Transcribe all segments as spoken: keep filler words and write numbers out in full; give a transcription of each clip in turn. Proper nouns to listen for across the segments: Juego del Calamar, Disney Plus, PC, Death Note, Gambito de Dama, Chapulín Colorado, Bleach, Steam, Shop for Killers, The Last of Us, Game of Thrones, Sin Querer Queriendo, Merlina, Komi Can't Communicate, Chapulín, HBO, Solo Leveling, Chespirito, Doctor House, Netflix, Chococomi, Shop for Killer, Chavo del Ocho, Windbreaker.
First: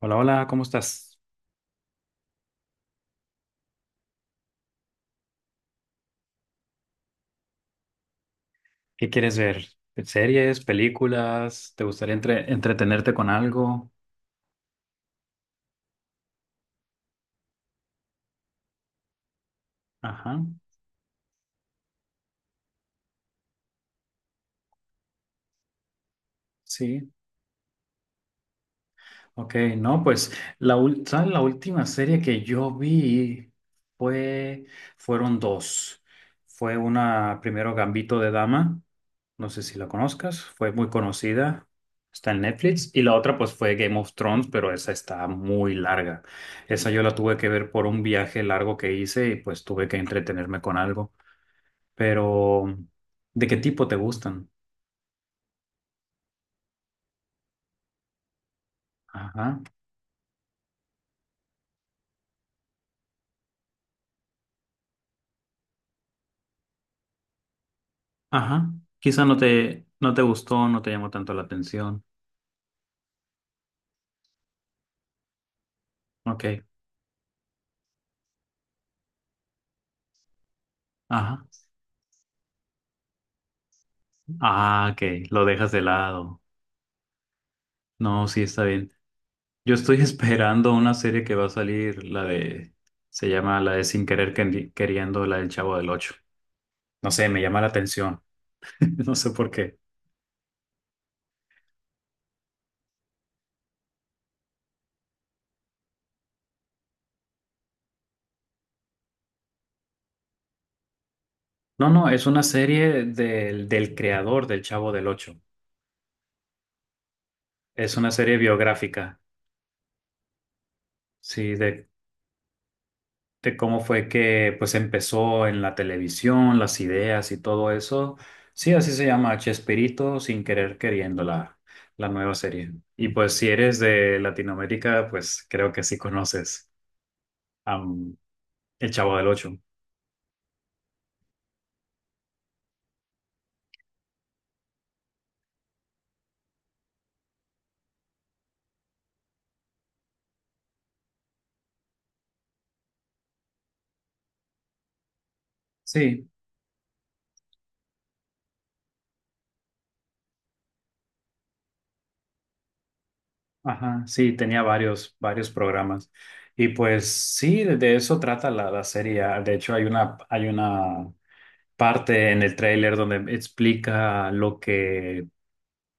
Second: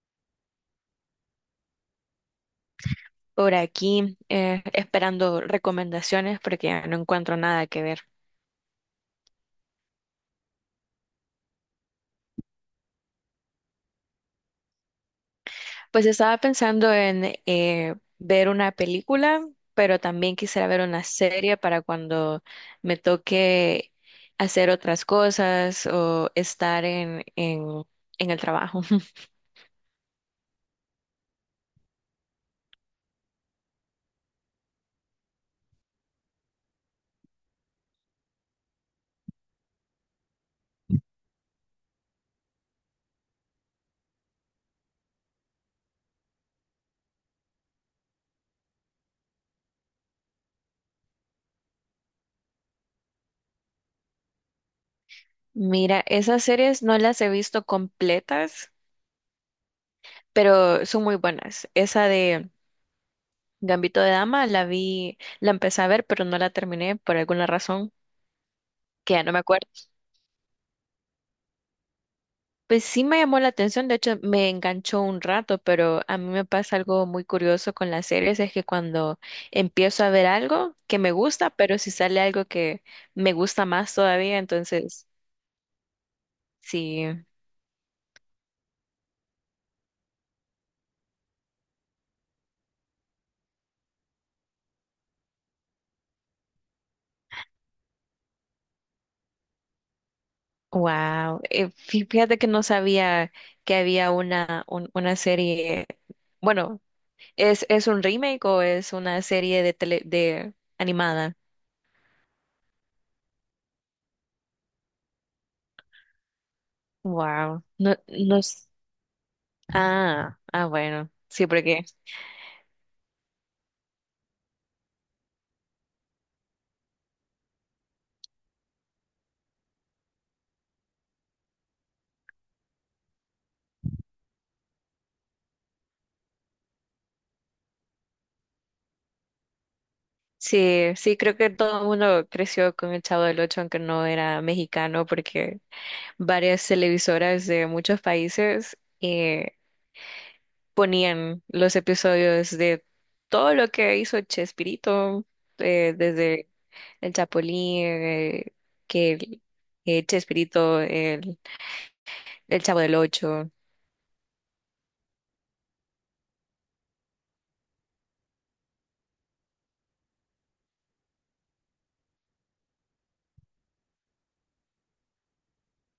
Hola, hola, ¿cómo estás? Por aquí eh, esperando recomendaciones porque no encuentro nada que ver. ¿Qué quieres ver? ¿Series, películas? ¿Te gustaría entre- entretenerte con algo? Pues estaba pensando en eh, ver una película, pero también Ajá, quisiera ver una serie para cuando me toque hacer otras cosas o estar sí. en, en, en el trabajo. Ok, no, pues la, ul- ¿sabes? La última serie que yo vi fue, fueron dos. Fue una, primero Gambito de Dama, no sé si la conozcas, fue muy conocida, está en Netflix. Y la otra pues fue Game of Thrones, pero esa está muy larga. Esa yo la tuve que ver por un viaje largo que hice y pues tuve que entretenerme con algo. Pero ¿de qué tipo te gustan? Mira, esas series no las he visto completas, Ajá, pero son muy buenas. Esa de Gambito de Dama la vi, la empecé a ver, pero no la terminé por alguna razón ajá. que ya Quizá no no me acuerdo. te, no te gustó, no te llamó tanto la atención. Pues sí me llamó la atención, de hecho me enganchó un rato, pero a mí Ok, me pasa algo muy curioso con las series, es que cuando empiezo a ver algo que me ajá. gusta, pero si sale algo que me gusta más todavía, Ah, entonces ok, lo dejas de lado. sí, No, sí, está bien. Yo estoy esperando una serie que va a salir, la de, se llama la de Sin Querer Quendi- Queriendo, la del Chavo del Ocho. No sé, me llama la atención. No sé por qué. wow. Fíjate que no sabía que había una, un- una serie, bueno, ¿es, es un remake o es una serie de tele, de animada? No, no, es una serie del, del creador del Chavo del Ocho. Wow, no, Es una serie no, s- biográfica. ah, ah, bueno, sí, Sí, porque... de de cómo fue que pues empezó en la televisión, las ideas y todo eso. Sí, así se llama Chespirito, sin querer queriendo la, la nueva serie. Y pues si eres de Latinoamérica, pues creo que sí conoces a mm, El Chavo del Ocho. Sí, sí, creo que todo el mundo creció con el Chavo del Ocho, aunque no era mexicano, porque varias televisoras de muchos países eh, ponían los episodios de todo lo que hizo Chespirito, eh, Sí, desde el Chapulín, eh, que el- eh, Chespirito, el, el Chavo del Ocho. ajá, sí, tenía varios, varios programas. Y pues sí, de de eso trata la, la serie. Ah, de hecho, hay una, hay una parte en el tráiler donde explica lo que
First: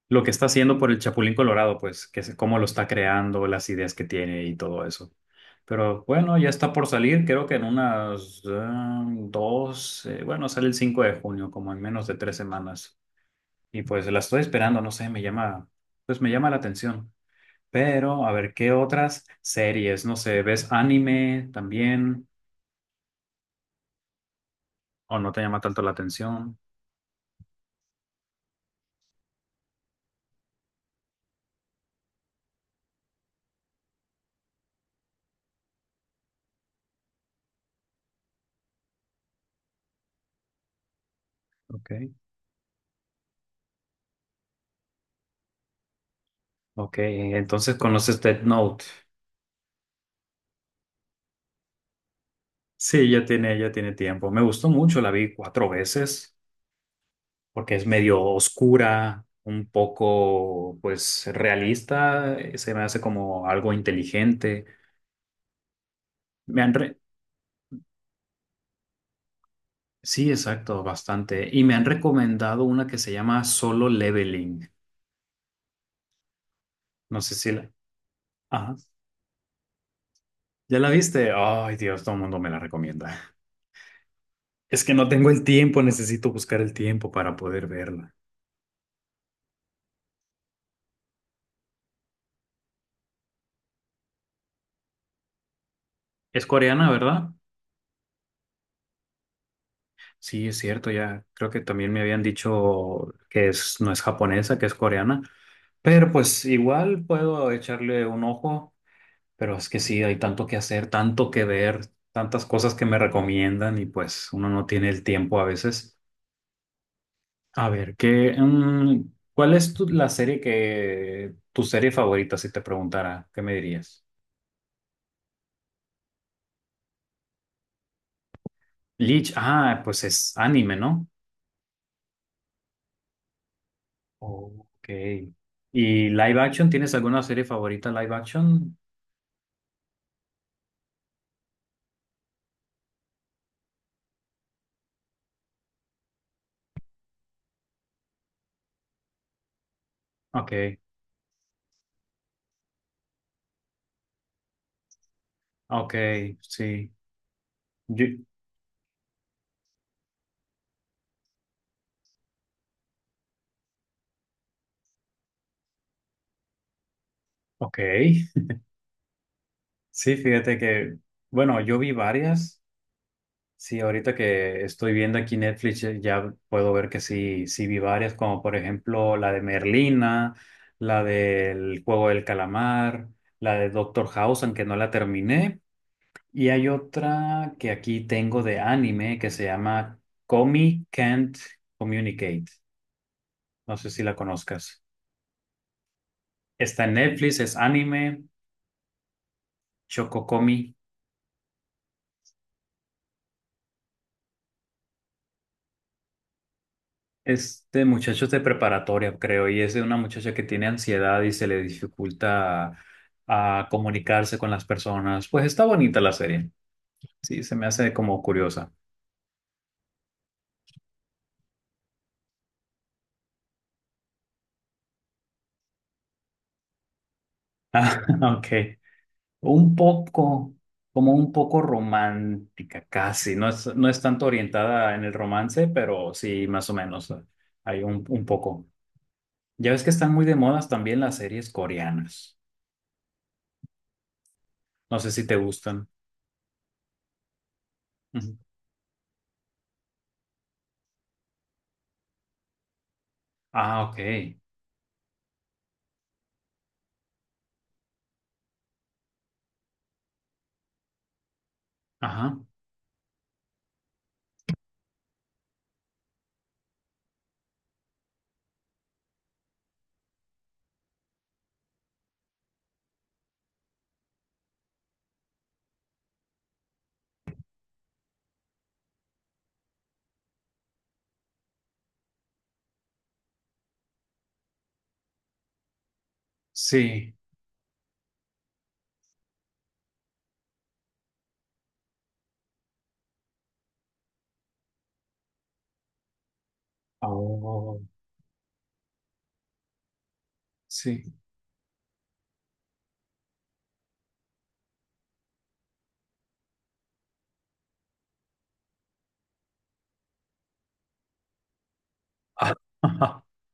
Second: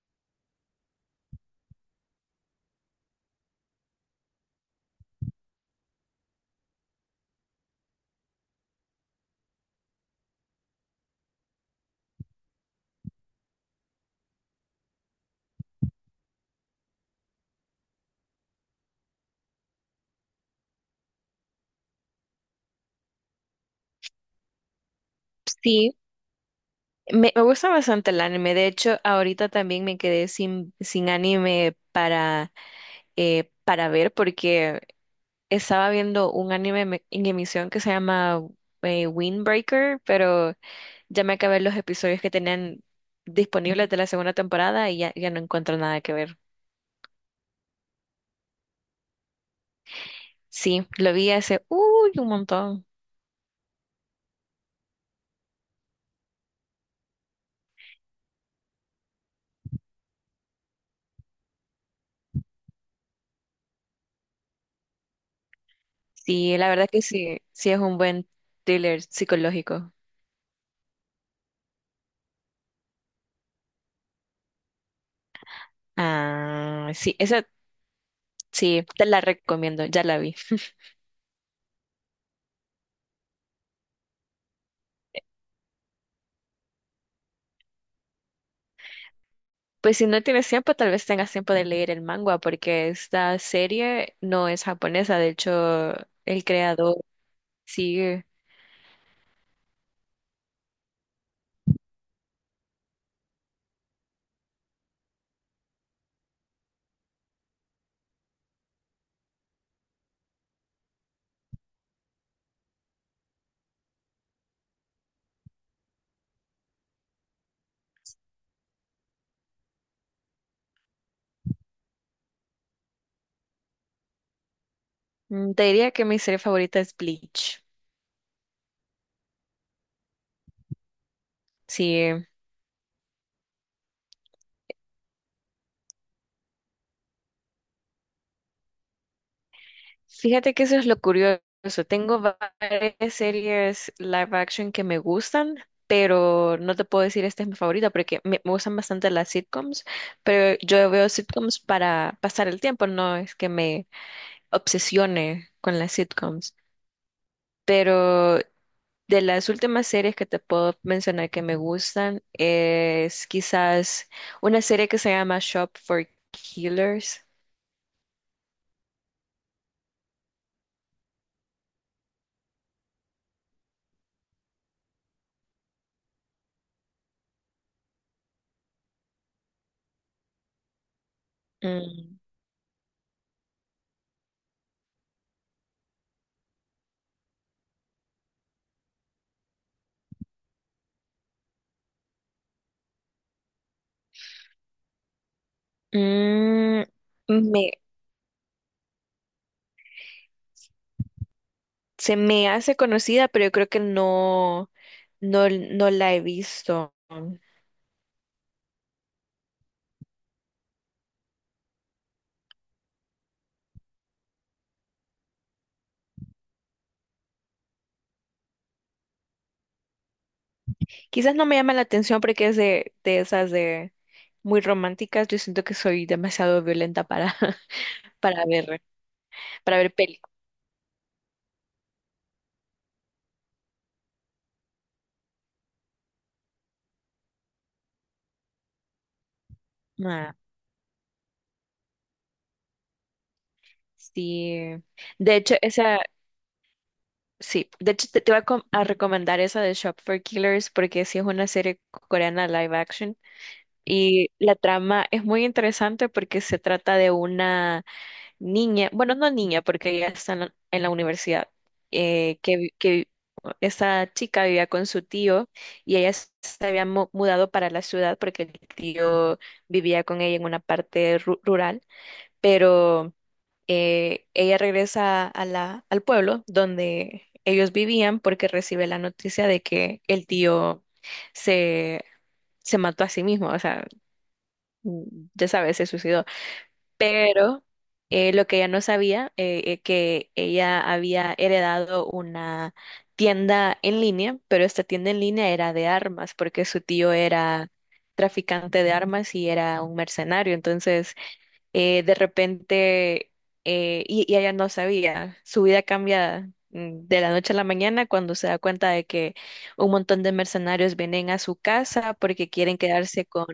lo que está haciendo por el Chapulín Colorado, pues, que es cómo lo está creando, las ideas que tiene y todo eso. Pero bueno, ya está por salir, creo que en unas eh, dos, eh, bueno, sale el cinco de junio, como en menos de tres semanas. Y pues la estoy esperando, no sé, me llama, pues me llama la atención. Pero a ver, ¿qué otras series? No sé, ¿ves anime también? ¿O no te llama tanto la Sí, atención? me, me gusta bastante el anime. De hecho, ahorita también me quedé sin, sin anime para, eh, para ver porque estaba viendo un anime me- en emisión que se llama eh, Windbreaker, pero ya me acabé los Ok. episodios que tenían disponibles de la segunda temporada y ya, ya no encuentro nada que ver. Ok, entonces conoces Death Note. Sí, lo vi hace, uy, un montón. Sí, ya tiene, ya tiene tiempo. Me gustó mucho, la vi cuatro veces, porque es medio oscura, un poco, pues, realista, eh, se me hace como algo inteligente. Sí, Me la han verdad re- que sí, sí es un buen thriller psicológico. Sí, exacto, bastante. Y me han recomendado una que se llama Solo Leveling. Ah, sí, No sé esa si la... Ajá. sí, te la recomiendo, ya la vi. ¿Ya la viste? Ay, Dios, todo el mundo me la recomienda. Es que no tengo el tiempo, necesito buscar el tiempo para poder verla. Pues si no tienes tiempo, tal vez tengas tiempo de leer el manga, porque esta serie no es japonesa, de hecho, el ¿Es coreana, creador... verdad? Sí, Sí, es cierto, ya creo que también me habían dicho que es, no es japonesa, que es coreana, pero pues igual puedo echarle un ojo, pero es que sí, hay tanto que hacer, tanto que ver, tantas cosas que me recomiendan y pues uno no tiene el tiempo a veces. A ver, ¿qué, mm, ¿cuál es tu- la serie que, tu serie favorita, si te preguntara, qué me dirías? mm, te diría que mi serie favorita es Bleach. Bleach, ah, pues es anime, ¿no? Sí, Ok. ¿Y live action? ¿Tienes alguna serie favorita live action? fíjate que eso es lo curioso. Tengo varias series live action que me gustan, pero no te puedo decir esta es mi favorita porque me, me gustan bastante las sitcoms, pero Ok. yo veo sitcoms para pasar el tiempo, no es que me obsesione con las Ok, sitcoms. sí. Yo, Pero de las últimas series que te puedo mencionar que me gustan es quizás una serie que se llama Shop for Killers. ok, sí, fíjate que, bueno, yo vi varias. Sí, ahorita que estoy viendo aquí Netflix, eh, ya puedo ver que sí, sí vi varias, como por ejemplo la de Merlina, la del Juego Mm, del Calamar, la de Doctor House, aunque no la terminé. Y hay otra que aquí tengo de anime que se llama Komi Can't Communicate. No sé si la conozcas. Mm, Está en Netflix, es me, anime, Chococomi. Se me hace conocida, pero yo creo que no, no, no la he visto. Este muchacho es de preparatoria, creo, y es de una muchacha que tiene ansiedad y se le dificulta a, comunicarse con las personas. Pues está bonita la serie. Sí, se me hace como curiosa. Quizás no me llama la atención porque es de, de esas de muy románticas. Yo siento que soy demasiado violenta para, Ah, para ok. ver, Un para ver películas. poco, como un poco romántica, casi. No es, no es tanto orientada en el romance, pero sí, más o menos. eh, Hay un, un poco. Ya ves que están muy Ah, de modas también las series coreanas. sí. No sé si te De hecho, gustan. esa, sí. De hecho, te, te Ujú. voy a, com- a recomendar esa de Shop for Killers porque sí es una serie coreana live action. Ah, Y ok. la trama es muy interesante porque se trata de una niña, bueno, no niña, porque ella está en la, en la universidad, eh, Ajá. que, vi- que vi- esta chica vivía con su tío y ella s- se había mu- mudado para la ciudad porque el tío vivía con ella en una parte ru- rural, pero eh, ella regresa a la, al pueblo donde ellos vivían porque recibe la noticia de que el tío se, se mató a sí mismo, o sea, mm, ya sabes, se suicidó. Sí. Pero eh, lo que ella no sabía, eh, eh, que ella había heredado una tienda en línea, pero esta tienda en línea era de armas, porque su tío era Oh, traficante de armas y era un mercenario. sí. Entonces, eh, de repente, eh, y, y ella no sabía, su vida cambia, mm, de la noche a la mañana cuando se da cuenta de que un montón de mercenarios vienen a su casa porque Ah, quieren ajá, quedarse con,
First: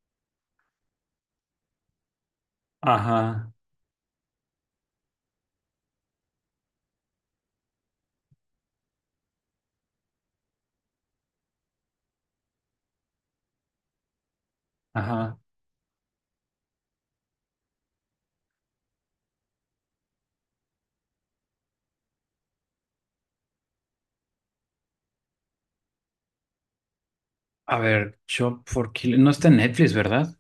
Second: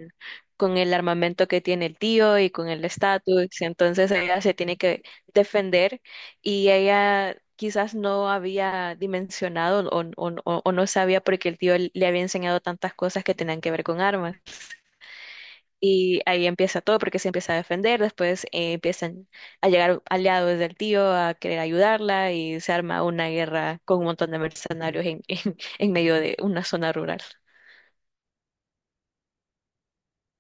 con el armamento que tiene el tío y con el estatus, ajá. entonces ella se tiene que defender y ella... Quizás no había dimensionado o, o- o- o no sabía porque el tío le había enseñado tantas cosas que tenían que ver con armas. Y ahí empieza todo porque se empieza a defender, después eh, empiezan a llegar aliados del tío a querer ayudarla y se arma una guerra con un montón de mercenarios en, en, en medio de una zona rural. A ver, Shop for Killer. No está en Netflix, ¿verdad?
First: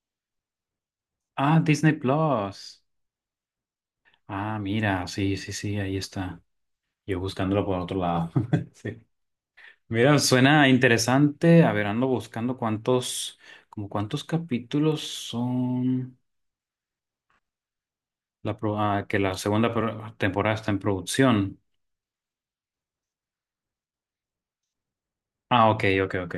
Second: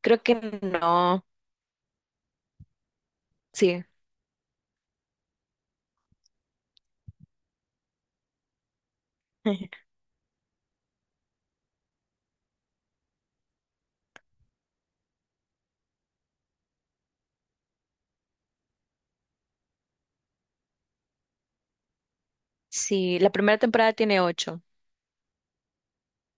Creo que no, Ah, Disney Plus. sí, Ah, mira, sí, sí, sí, ahí está. Yo buscándolo por otro lado. Sí. Mira, suena interesante. A ver, ando buscando cuántos, como cuántos capítulos son la pro- ah, que la segunda pro- temporada está en producción. sí, la primera temporada tiene ocho. Ah, ok, ok, ok.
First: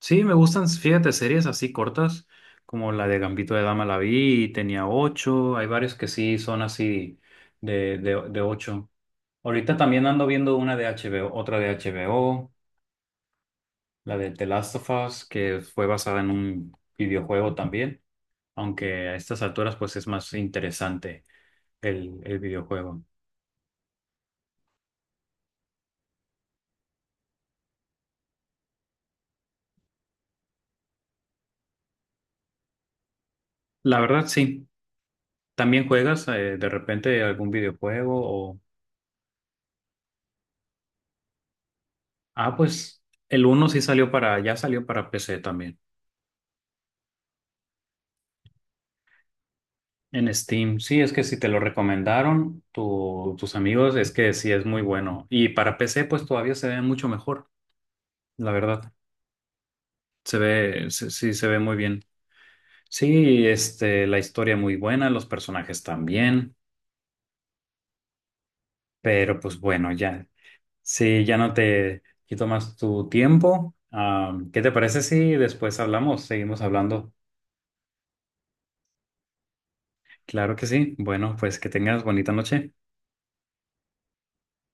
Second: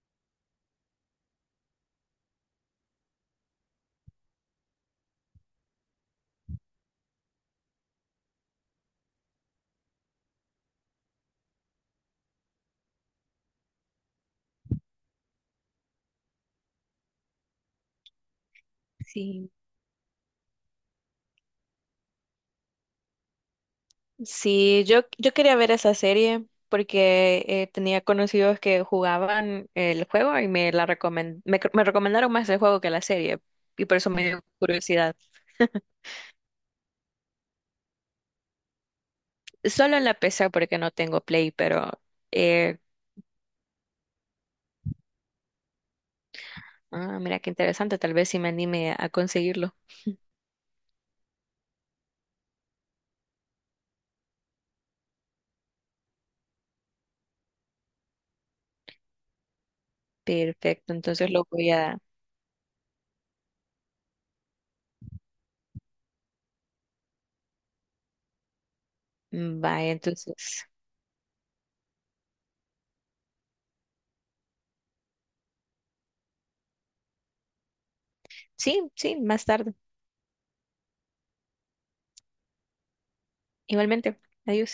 Sí, me gustan, fíjate, series así cortas, como la de Gambito de Dama la vi y tenía ocho. Hay varios que sí son así de, de, de ocho. Ahorita también ando viendo una de H B O, otra de H B O, la de The Last of Us, que fue basada en un videojuego también, aunque a estas Sí, alturas pues es más interesante el, el videojuego. sí, yo, yo quería ver esa serie porque eh, tenía conocidos que jugaban el juego y me, la recomen- me, me recomendaron más el juego que la serie y por La eso me verdad dio sí, curiosidad. también juegas eh, de repente algún videojuego o... Solo en la P C porque no tengo Play, pero Ah, eh, pues el uno sí salió para, ya salió para P C también. ah, mira qué interesante, tal vez si me anime a conseguirlo. En Steam, sí, es que si te lo recomendaron tu- tus amigos, es que sí es muy bueno. Y para P C, pues todavía se ve mucho mejor, la verdad. Se ve, Perfecto, se- entonces sí, lo se ve voy muy a... bien. Sí, este, la historia muy buena, los personajes también, pero pues Vaya, bueno, ya. entonces. Sí, ya no te quito más tu tiempo. Ah, ¿qué te parece si después hablamos? Seguimos hablando. Sí, sí, más tarde. Claro que sí. Bueno, pues que tengas bonita noche. Igualmente. Adiós.